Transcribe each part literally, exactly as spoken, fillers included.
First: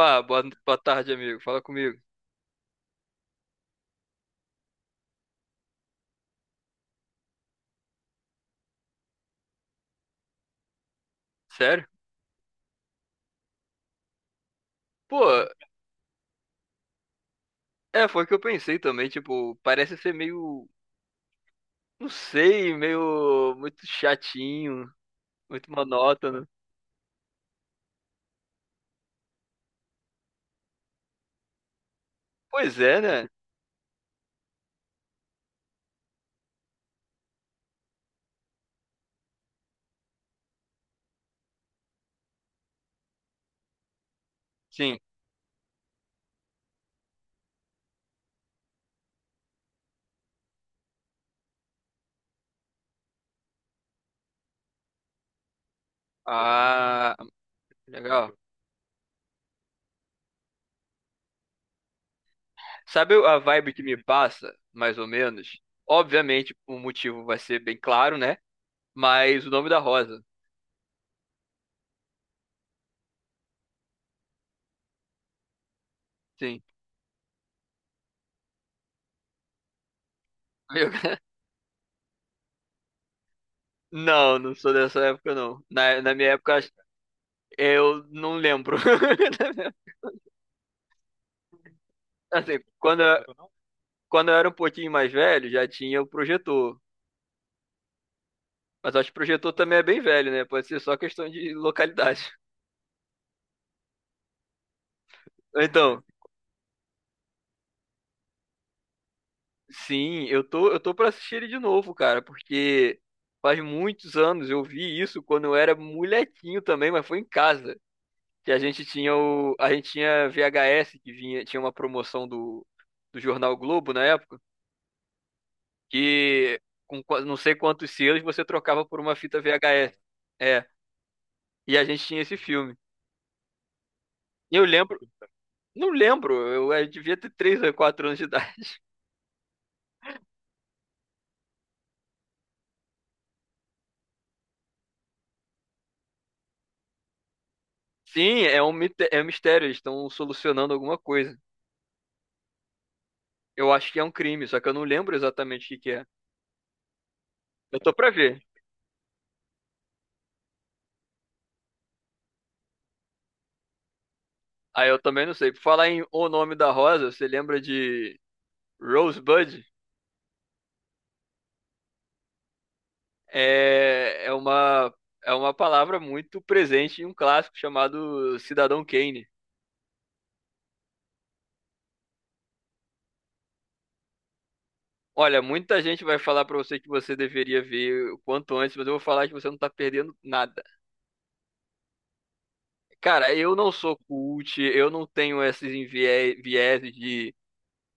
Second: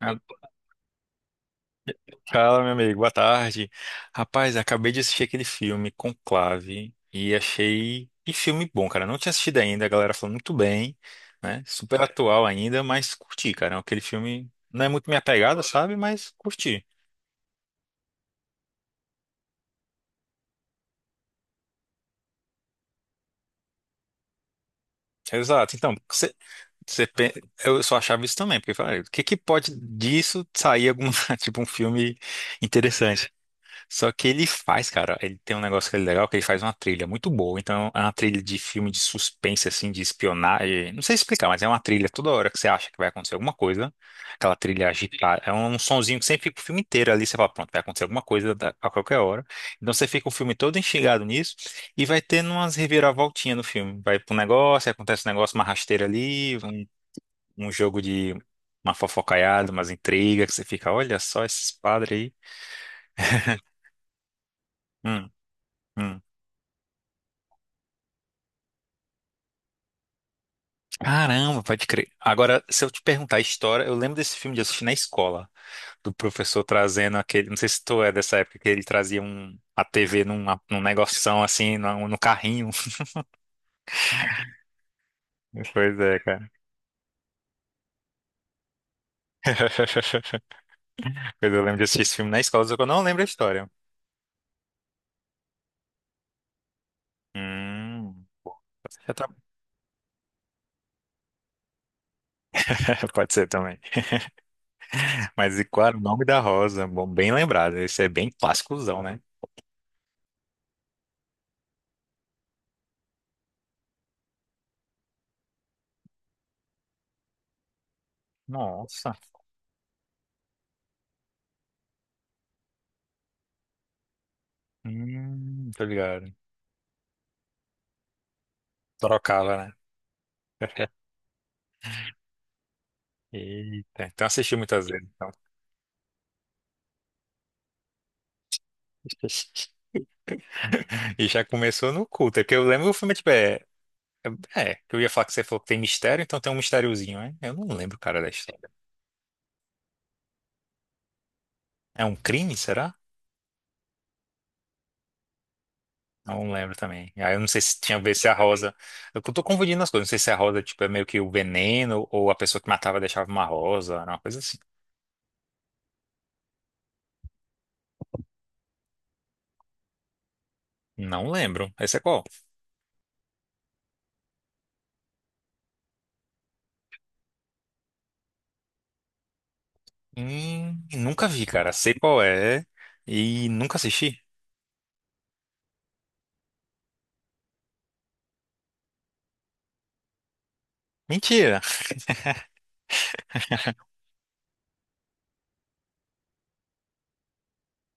Ah, boa, boa tarde, amigo. Fala comigo. fala, meu amigo, boa tarde. Rapaz, acabei de assistir aquele filme Conclave e achei que filme bom, cara. Não tinha assistido ainda, a galera falou muito bem, né? Sério? Super atual ainda, mas curti, cara. Aquele filme não é muito Pô, minha pegada, sabe? Mas curti. é, foi o que eu pensei também, tipo, parece ser meio, não sei, meio muito chatinho, muito Exato. Então, você, monótono. você, pen- eu só achava isso também, porque eu falei, "Ah, o que que pode disso sair alguma, tipo um filme Pois é, né? interessante?" Só que ele faz, cara, ele tem um negócio que é legal, que ele faz uma trilha muito boa. Então, é uma trilha de filme de suspense, assim, de espionagem. Não sei explicar, mas é uma trilha toda hora que você acha que vai acontecer alguma coisa. Aquela trilha Sim. agitada. É um sonzinho que sempre fica o filme inteiro ali. Você fala, pronto, vai acontecer alguma coisa da- a qualquer hora. Então, você fica o filme todo instigado nisso. E vai tendo umas reviravoltinhas no filme. Vai pro negócio, aí acontece um negócio, uma rasteira ali, um, Ah, um jogo de legal. uma fofocaiada, umas intrigas, que você fica, olha só esses padres aí. Sabe a vibe que me passa, mais ou Hum. menos? Hum. Obviamente, o motivo vai ser bem claro, né? Mas o nome da rosa. Caramba, pode crer. Agora, se eu te perguntar a história, eu lembro desse filme de assistir na escola, do Sim. professor trazendo aquele. Não sei se tu é dessa época que ele trazia um, a T V numa, num Eu- negoção assim, no, no carrinho. Não, não sou dessa época, não. Pois Na, na é, minha cara. época, eu não lembro. Pois eu lembro de assistir esse filme na Assim, escola, só que eu não quando lembro eu, a história. quando eu era um pouquinho mais velho, já tinha o projetor. Hum. Mas acho que Já o tá- projetor também é bem velho, né? Pode ser só questão de localidade. pode ser também. Mas e qual era o Então, nome da rosa? Bom, bem lembrado. Esse é bem clássicozão, né? sim, eu tô, eu tô pra assistir ele de novo, cara, porque faz muitos anos eu vi isso quando eu era molequinho também, mas foi em casa. Que a gente Nossa. tinha o, a gente tinha V H S que vinha, tinha uma promoção do, do Jornal Globo na época, Hum, tô ligado. que com qua- não sei quantos selos você trocava por uma fita Trocava, né? V H S. É, e a gente tinha esse filme. Eita, então assisti Eu muitas lembro, vezes. Então. Não lembro, eu, eu devia ter três ou quatro anos de idade. E já começou no culto. É porque eu lembro que o filme, tipo, é. É, é, que eu ia falar que você falou que tem mistério, então tem um mistériozinho, né? Eu não lembro, cara, da Sim, é história. um, mite- é um mistério, eles estão solucionando alguma coisa. É um crime, será? Eu acho que é um crime, só que eu não lembro exatamente o que que é. Não lembro também. Aí eu não sei se Eu tô tinha a pra ver se a ver. Rosa. Eu tô confundindo as coisas. Não sei se a Rosa, tipo, é meio que o veneno, ou a pessoa que matava deixava uma rosa, era uma coisa assim. Aí eu também não sei. Por falar em O Nome da Rosa, você lembra de Rosebud? Não lembro. Esse é qual? É, é uma, é uma palavra muito presente em um clássico chamado Cidadão Kane. Hum, nunca vi, cara. Sei qual é. E nunca assisti. Olha, muita gente vai falar pra você que você deveria ver o quanto antes, mas eu vou falar que você não tá perdendo nada. Mentira. Cara, eu não sou cult, eu não tenho esses envie- vieses de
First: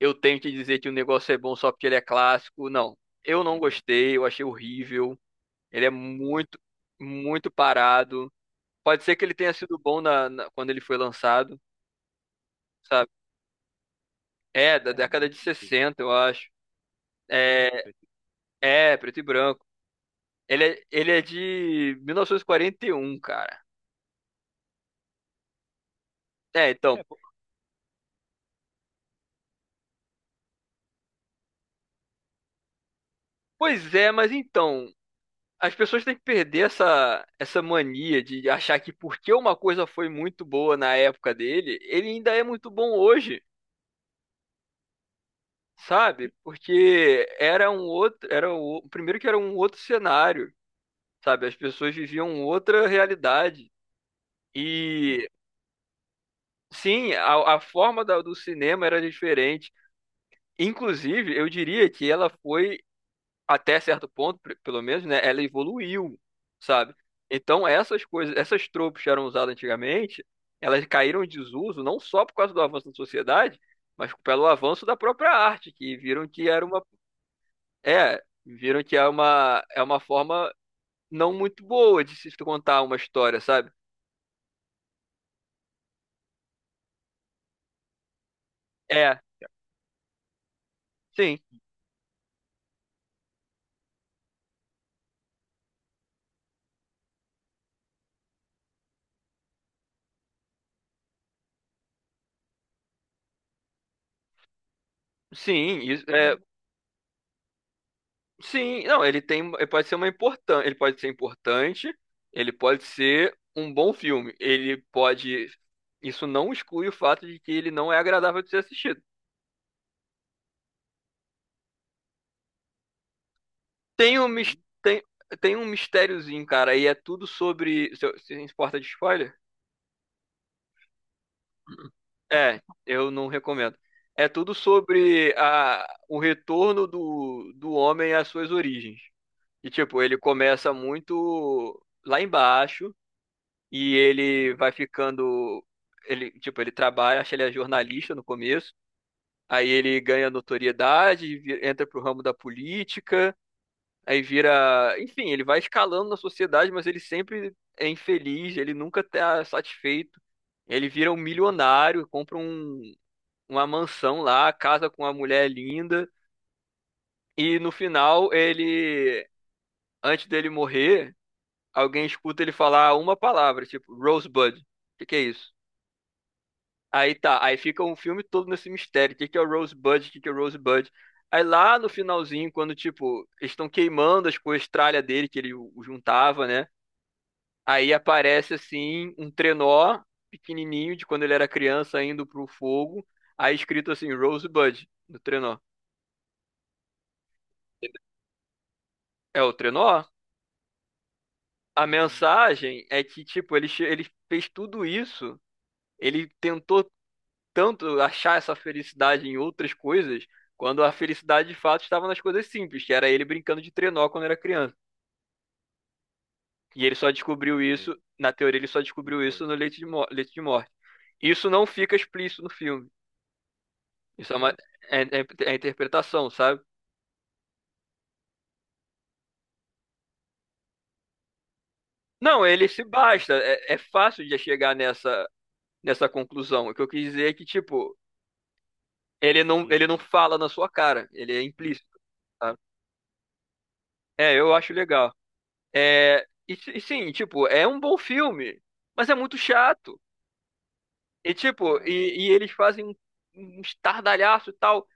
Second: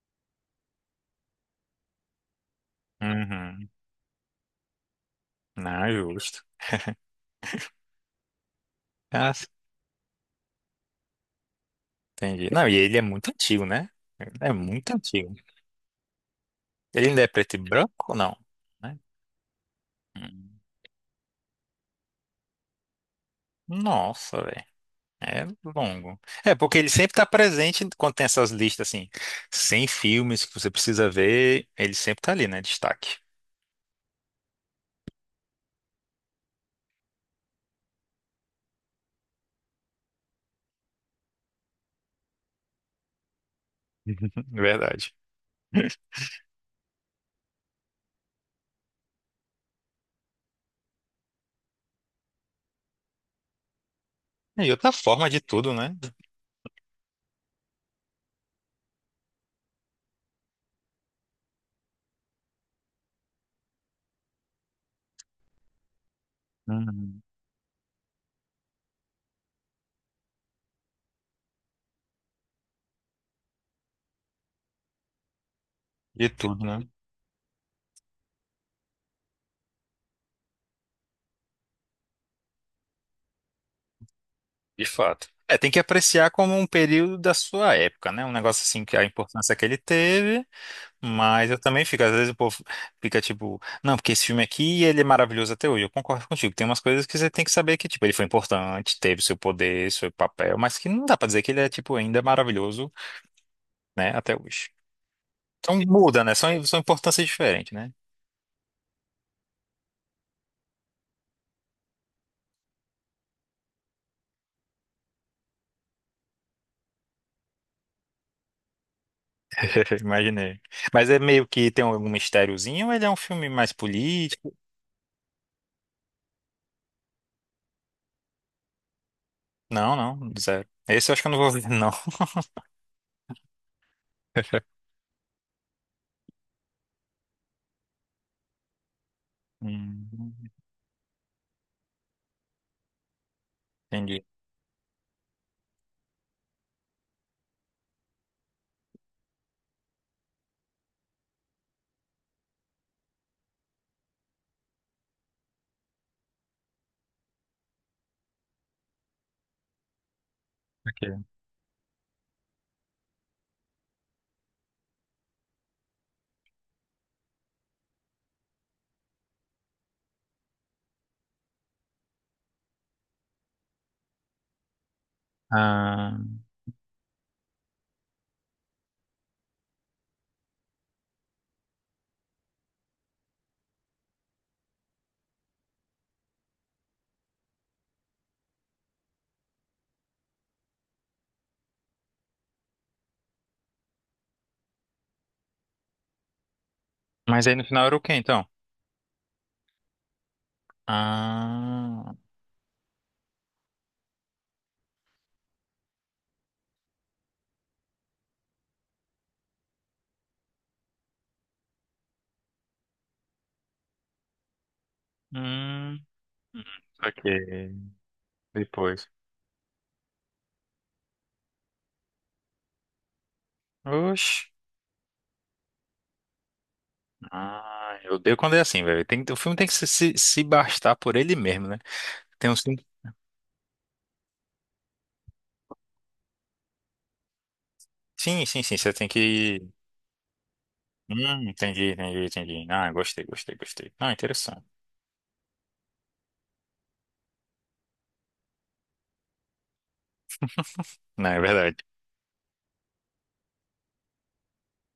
eu tenho que dizer que o negócio é bom só porque ele é clássico. Não, eu não Uhum. gostei, eu achei horrível. Não, Ele é é justo. muito, muito parado. Pode ser que ele tenha sido bom na, na- quando ele foi lançado, Entendi. Não, e ele é sabe? muito antigo, né? Ele é É, muito da década antigo. de sessenta eu acho. Ele ainda é preto e É, branco ou não? é, Né? preto e branco. Hum. Ele é, ele é de mil novecentos e e quarenta e um cara. Nossa, velho. É longo. É, É, porque ele então. sempre É, tá presente quando tem essas listas, assim, cem filmes que você precisa ver, ele sempre tá ali, né? Destaque. Pois é, mas então. As pessoas têm que perder essa, essa mania de achar que porque uma coisa foi muito boa na época dele, ele ainda é muito bom hoje, Verdade. sabe? Porque era um outro, era o primeiro que era um outro cenário, sabe? As pessoas viviam outra realidade. É, e outra E forma de tudo, né? sim, a, a forma da- do cinema era diferente. Inclusive, eu diria que ela foi até certo ponto, pe- pelo menos, né, ela evoluiu, sabe? Uhum. Então essas coisas, essas tropas que eram usadas antigamente, elas caíram em desuso não só por causa do avanço da sociedade, mas pelo avanço da própria arte, que viram De que era tudo, né? uma é, viram que é uma é uma forma não muito boa de se contar uma história, sabe? De fato. É, tem que apreciar como um período da sua época, né? Um negócio assim que a É, importância que ele teve. sim. Mas eu também fico, às vezes o povo fica tipo, não, porque esse filme aqui ele é maravilhoso até hoje. Eu concordo contigo. Tem umas coisas que você tem que saber que, tipo, ele foi importante, teve seu poder, seu papel, mas que não dá pra dizer que ele é, tipo, ainda maravilhoso, né, até hoje. Então Sim, isso, muda, né? é, São, são importâncias diferentes, né? Sim, não, ele tem, ele pode ser uma importante, ele pode ser importante, ele pode ser um bom filme, ele pode, isso não exclui o fato de que ele não é agradável de ser assistido. Imaginei. Mas é meio que tem algum mistériozinho, ou ele é um filme mais Tem um, político? mis- tem, tem um mistériozinho, cara, e é tudo sobre, se se importa de spoiler? Não, não, zero. Esse eu acho que eu não vou ver, não. É, eu não recomendo. É tudo sobre a, o retorno do, do homem às suas origens. E, tipo, Hum, ele começa muito lá embaixo, e entendi. ele vai ficando. Ele, tipo, ele trabalha, acho que ele é jornalista no começo. Aí ele ganha notoriedade, vi- entra pro ramo da política, aí vira. Enfim, ele vai escalando na sociedade, mas ele sempre é infeliz, ele nunca tá satisfeito. Ele vira um Ok. milionário, compra um, uma mansão lá, casa com uma mulher linda. E no final, ele. Antes dele morrer, alguém escuta ele falar uma palavra, tipo, Rosebud. O que que é isso? Ah, Aí tá, aí fica um filme todo nesse mistério. O que que é o Rosebud? O que que é o Rosebud? Aí lá no finalzinho, quando, tipo, eles estão queimando as coisas tralha dele, que ele o- o juntava, né? Aí aparece, assim, um trenó pequenininho, de quando ele era criança, indo pro fogo. Aí escrito assim, Rosebud, no trenó. mas aí no final era o quê, então? É o trenó? A Ah. mensagem é que, tipo, ele, che- ele fez tudo isso. Ele tentou tanto achar essa felicidade em outras coisas, quando a felicidade de fato estava nas coisas simples, que era ele brincando de trenó quando era criança. Hum, E ele só descobriu saquei. isso, na teoria, ele só Depois. descobriu isso no Leite de, Mo- Leite de Morte. Isso não fica explícito no filme. Isso é Oxi. uma é, é- é interpretação, sabe? Ah, eu odeio quando é assim, velho. Tem, que- o filme tem que se, se, se bastar por ele mesmo, né? Não, Tem uns ele se filmes. basta. É, é fácil de chegar nessa, nessa conclusão. O que eu quis dizer é que, tipo, Sim, sim, sim. Você tem ele que. não, ele não Uhum. fala na sua cara, ele é Hum, entendi, implícito. entendi, Sabe? entendi. Ah, gostei, gostei, gostei. Ah, É, eu interessante. acho legal. É, e, e sim, tipo, é um bom filme, mas é muito chato. Não, E é verdade. tipo, e, e eles fazem um, um estardalhaço e tal.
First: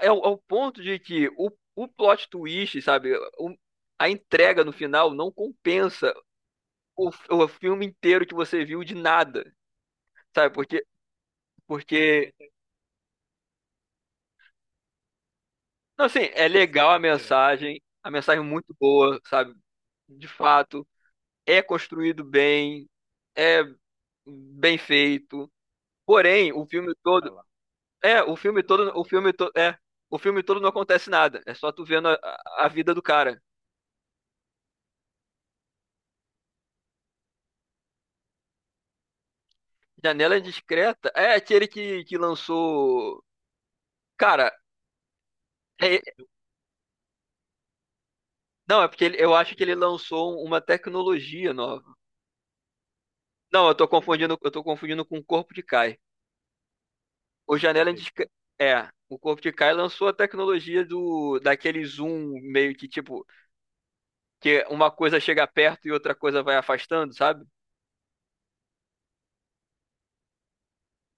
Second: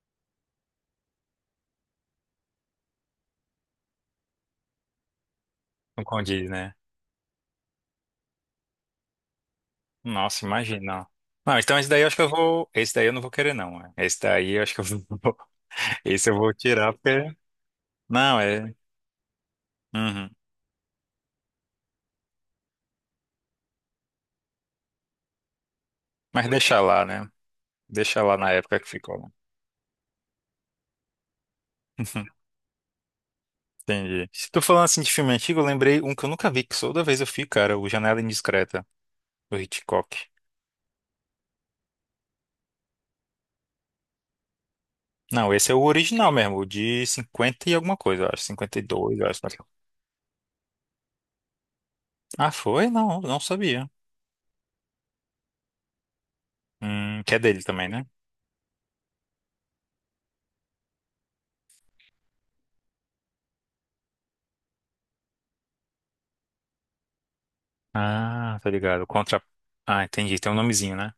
É, o- ao ponto de que o, o plot twist, sabe? o- a entrega no final não Não compensa condiz, né? o, o filme inteiro que você viu de nada, Nossa, sabe? imagina. Porque, não. Não, então esse daí eu acho que eu porque, vou. Esse daí eu não vou querer, não. Né? Esse daí eu acho que eu vou. não, assim, Esse eu é vou legal tirar, a porque. mensagem, a Não, mensagem é é. muito boa, sabe? De Uhum. fato, é construído bem, é bem feito. Mas Porém, o deixa filme lá, né? todo É, Deixa o lá na filme época que todo, o ficou, né? filme todo, é, o filme todo não acontece nada. É só tu vendo a, a a vida do cara. Entendi. Se tu falando assim de filme antigo, eu lembrei um que eu nunca vi, que toda vez eu fico, cara, o Janela Indiscreta, do Hitchcock. Janela Indiscreta é aquele que, que lançou. Cara, Não, esse é o é- original mesmo, o de cinquenta e alguma coisa, eu acho, não, é porque cinquenta e dois, ele- eu eu acho. acho que ele lançou uma tecnologia nova. Ah, foi? Não, não Não, eu tô sabia. confundindo, eu tô confundindo com o Corpo de Kai. Hum, que é O dele também, Janela né? Indiscreta. É, o Corpo de Kai lançou a tecnologia do daquele zoom meio que tipo, que uma coisa chega perto e outra coisa vai afastando, sabe? Ah, tá ligado. Contra... Ah, entendi, tem um nomezinho, né?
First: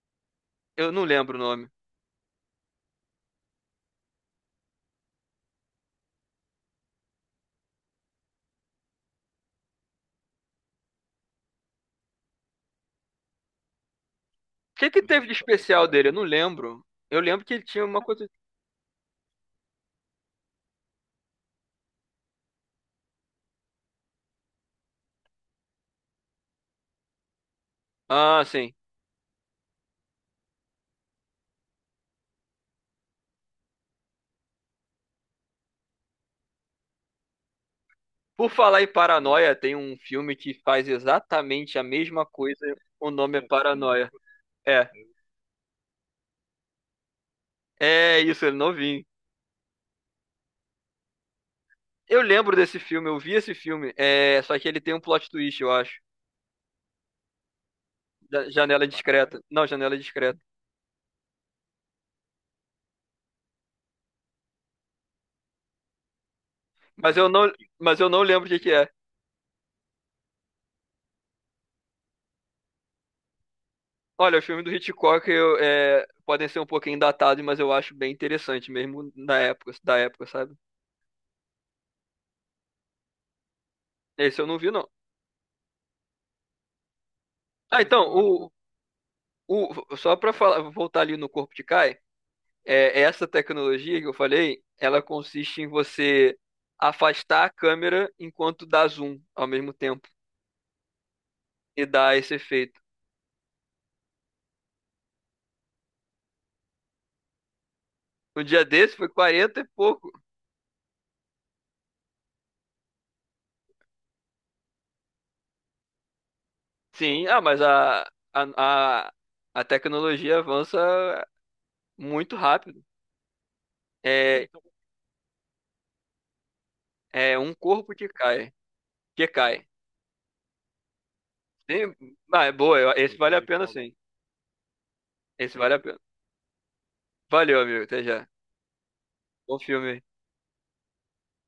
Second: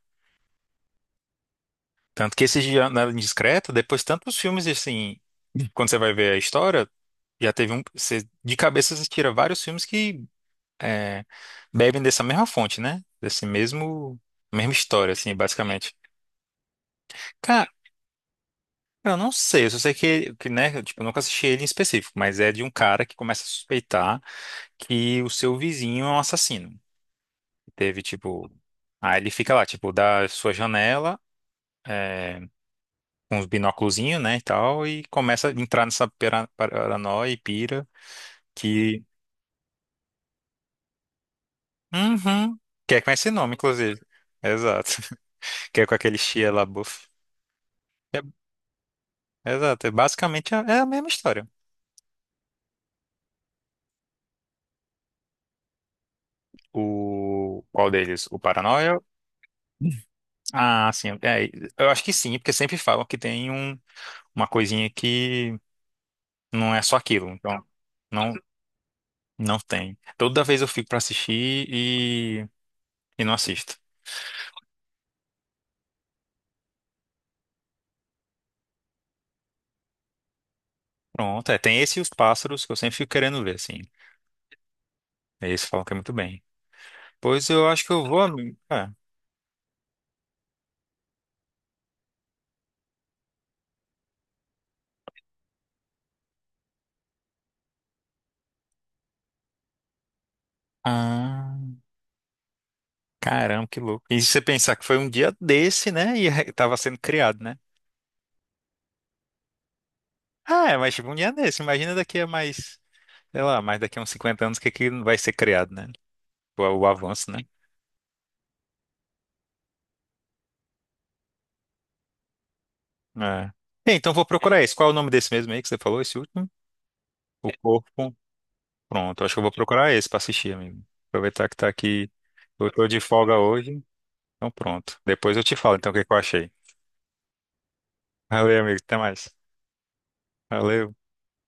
Eu não lembro o nome. Tanto que esse Janela Indiscreta, depois tantos filmes, assim, quando você vai ver a história, já teve um... Você, de cabeça, você tira vários filmes que é, bebem dessa mesma fonte, né? Desse mesmo, mesma O que que história, teve de assim, especial basicamente. dele? Eu não lembro. Eu lembro que ele Cara, tinha uma coisa. eu não sei, eu só sei que, que, né, eu, tipo, eu nunca assisti ele em específico, mas é de um cara que começa a suspeitar que o seu vizinho é um assassino. Teve, Ah, tipo, sim. aí ele fica lá, tipo, da sua janela, é, com os binóculozinhos, né, e tal, e começa a entrar nessa pera- paranoia e pira Por falar em que, Paranoia, tem um filme que faz exatamente a mesma uhum, coisa. que é com O esse nome é nome, inclusive. Paranoia. É. Exato. Que é com aquele Shia LaBeouf. É isso, ele novinho. Exato. É. Basicamente é é a mesma história. Eu lembro desse filme, eu vi esse filme. É, só que ele tem um plot twist, eu acho. O qual deles? O Da- Janela Paranoia? discreta. Não, janela discreta. Ah, sim. É, eu acho que sim, porque sempre falam que tem um, uma coisinha que não é só Mas eu aquilo. não, Então, mas eu não não, lembro o que que é. não tem. Toda vez eu fico pra assistir e, e não assisto. Olha, o filme do Hitchcock eu, é, podem ser um pouquinho datados, mas eu acho bem interessante mesmo na época, da época, sabe? Pronto, é. Tem esse e os pássaros que eu sempre fico querendo ver, assim. Esse eu não vi, não. Esse falam que é muito bem. Pois eu Ah, acho que então, eu vou, o, amigo. É. o- só para falar, voltar ali no corpo de Kai, é, essa tecnologia que eu falei, ela consiste em você afastar a câmera enquanto dá zoom ao mesmo tempo Ah, e dá esse efeito. caramba, que louco. E se você pensar que foi um dia desse, né? E tava sendo criado, né? No dia desse foi quarenta e pouco. Ah, é, mas tipo, um dia desse. Imagina daqui a mais, sei lá, mais daqui a uns cinquenta anos o que que vai ser criado, né? O, o Sim, avanço, ah, né? mas a, a, a, a tecnologia avança muito rápido. É. Bem, então vou É, procurar esse. Qual é o nome desse mesmo aí que você falou, esse último? é O um corpo que Corpo. cai, Pronto, que acho que eu vou cai. procurar esse pra assistir, amigo. Aproveitar que tá Sim, aqui. ah, é Eu boa, tô eu- de esse vale folga a pena hoje. sim. Então pronto. Depois eu te Esse vale falo a então o pena. que que eu achei. Valeu, amigo, até já. Valeu, amigo. Até mais. Bom filme. Aí. Valeu.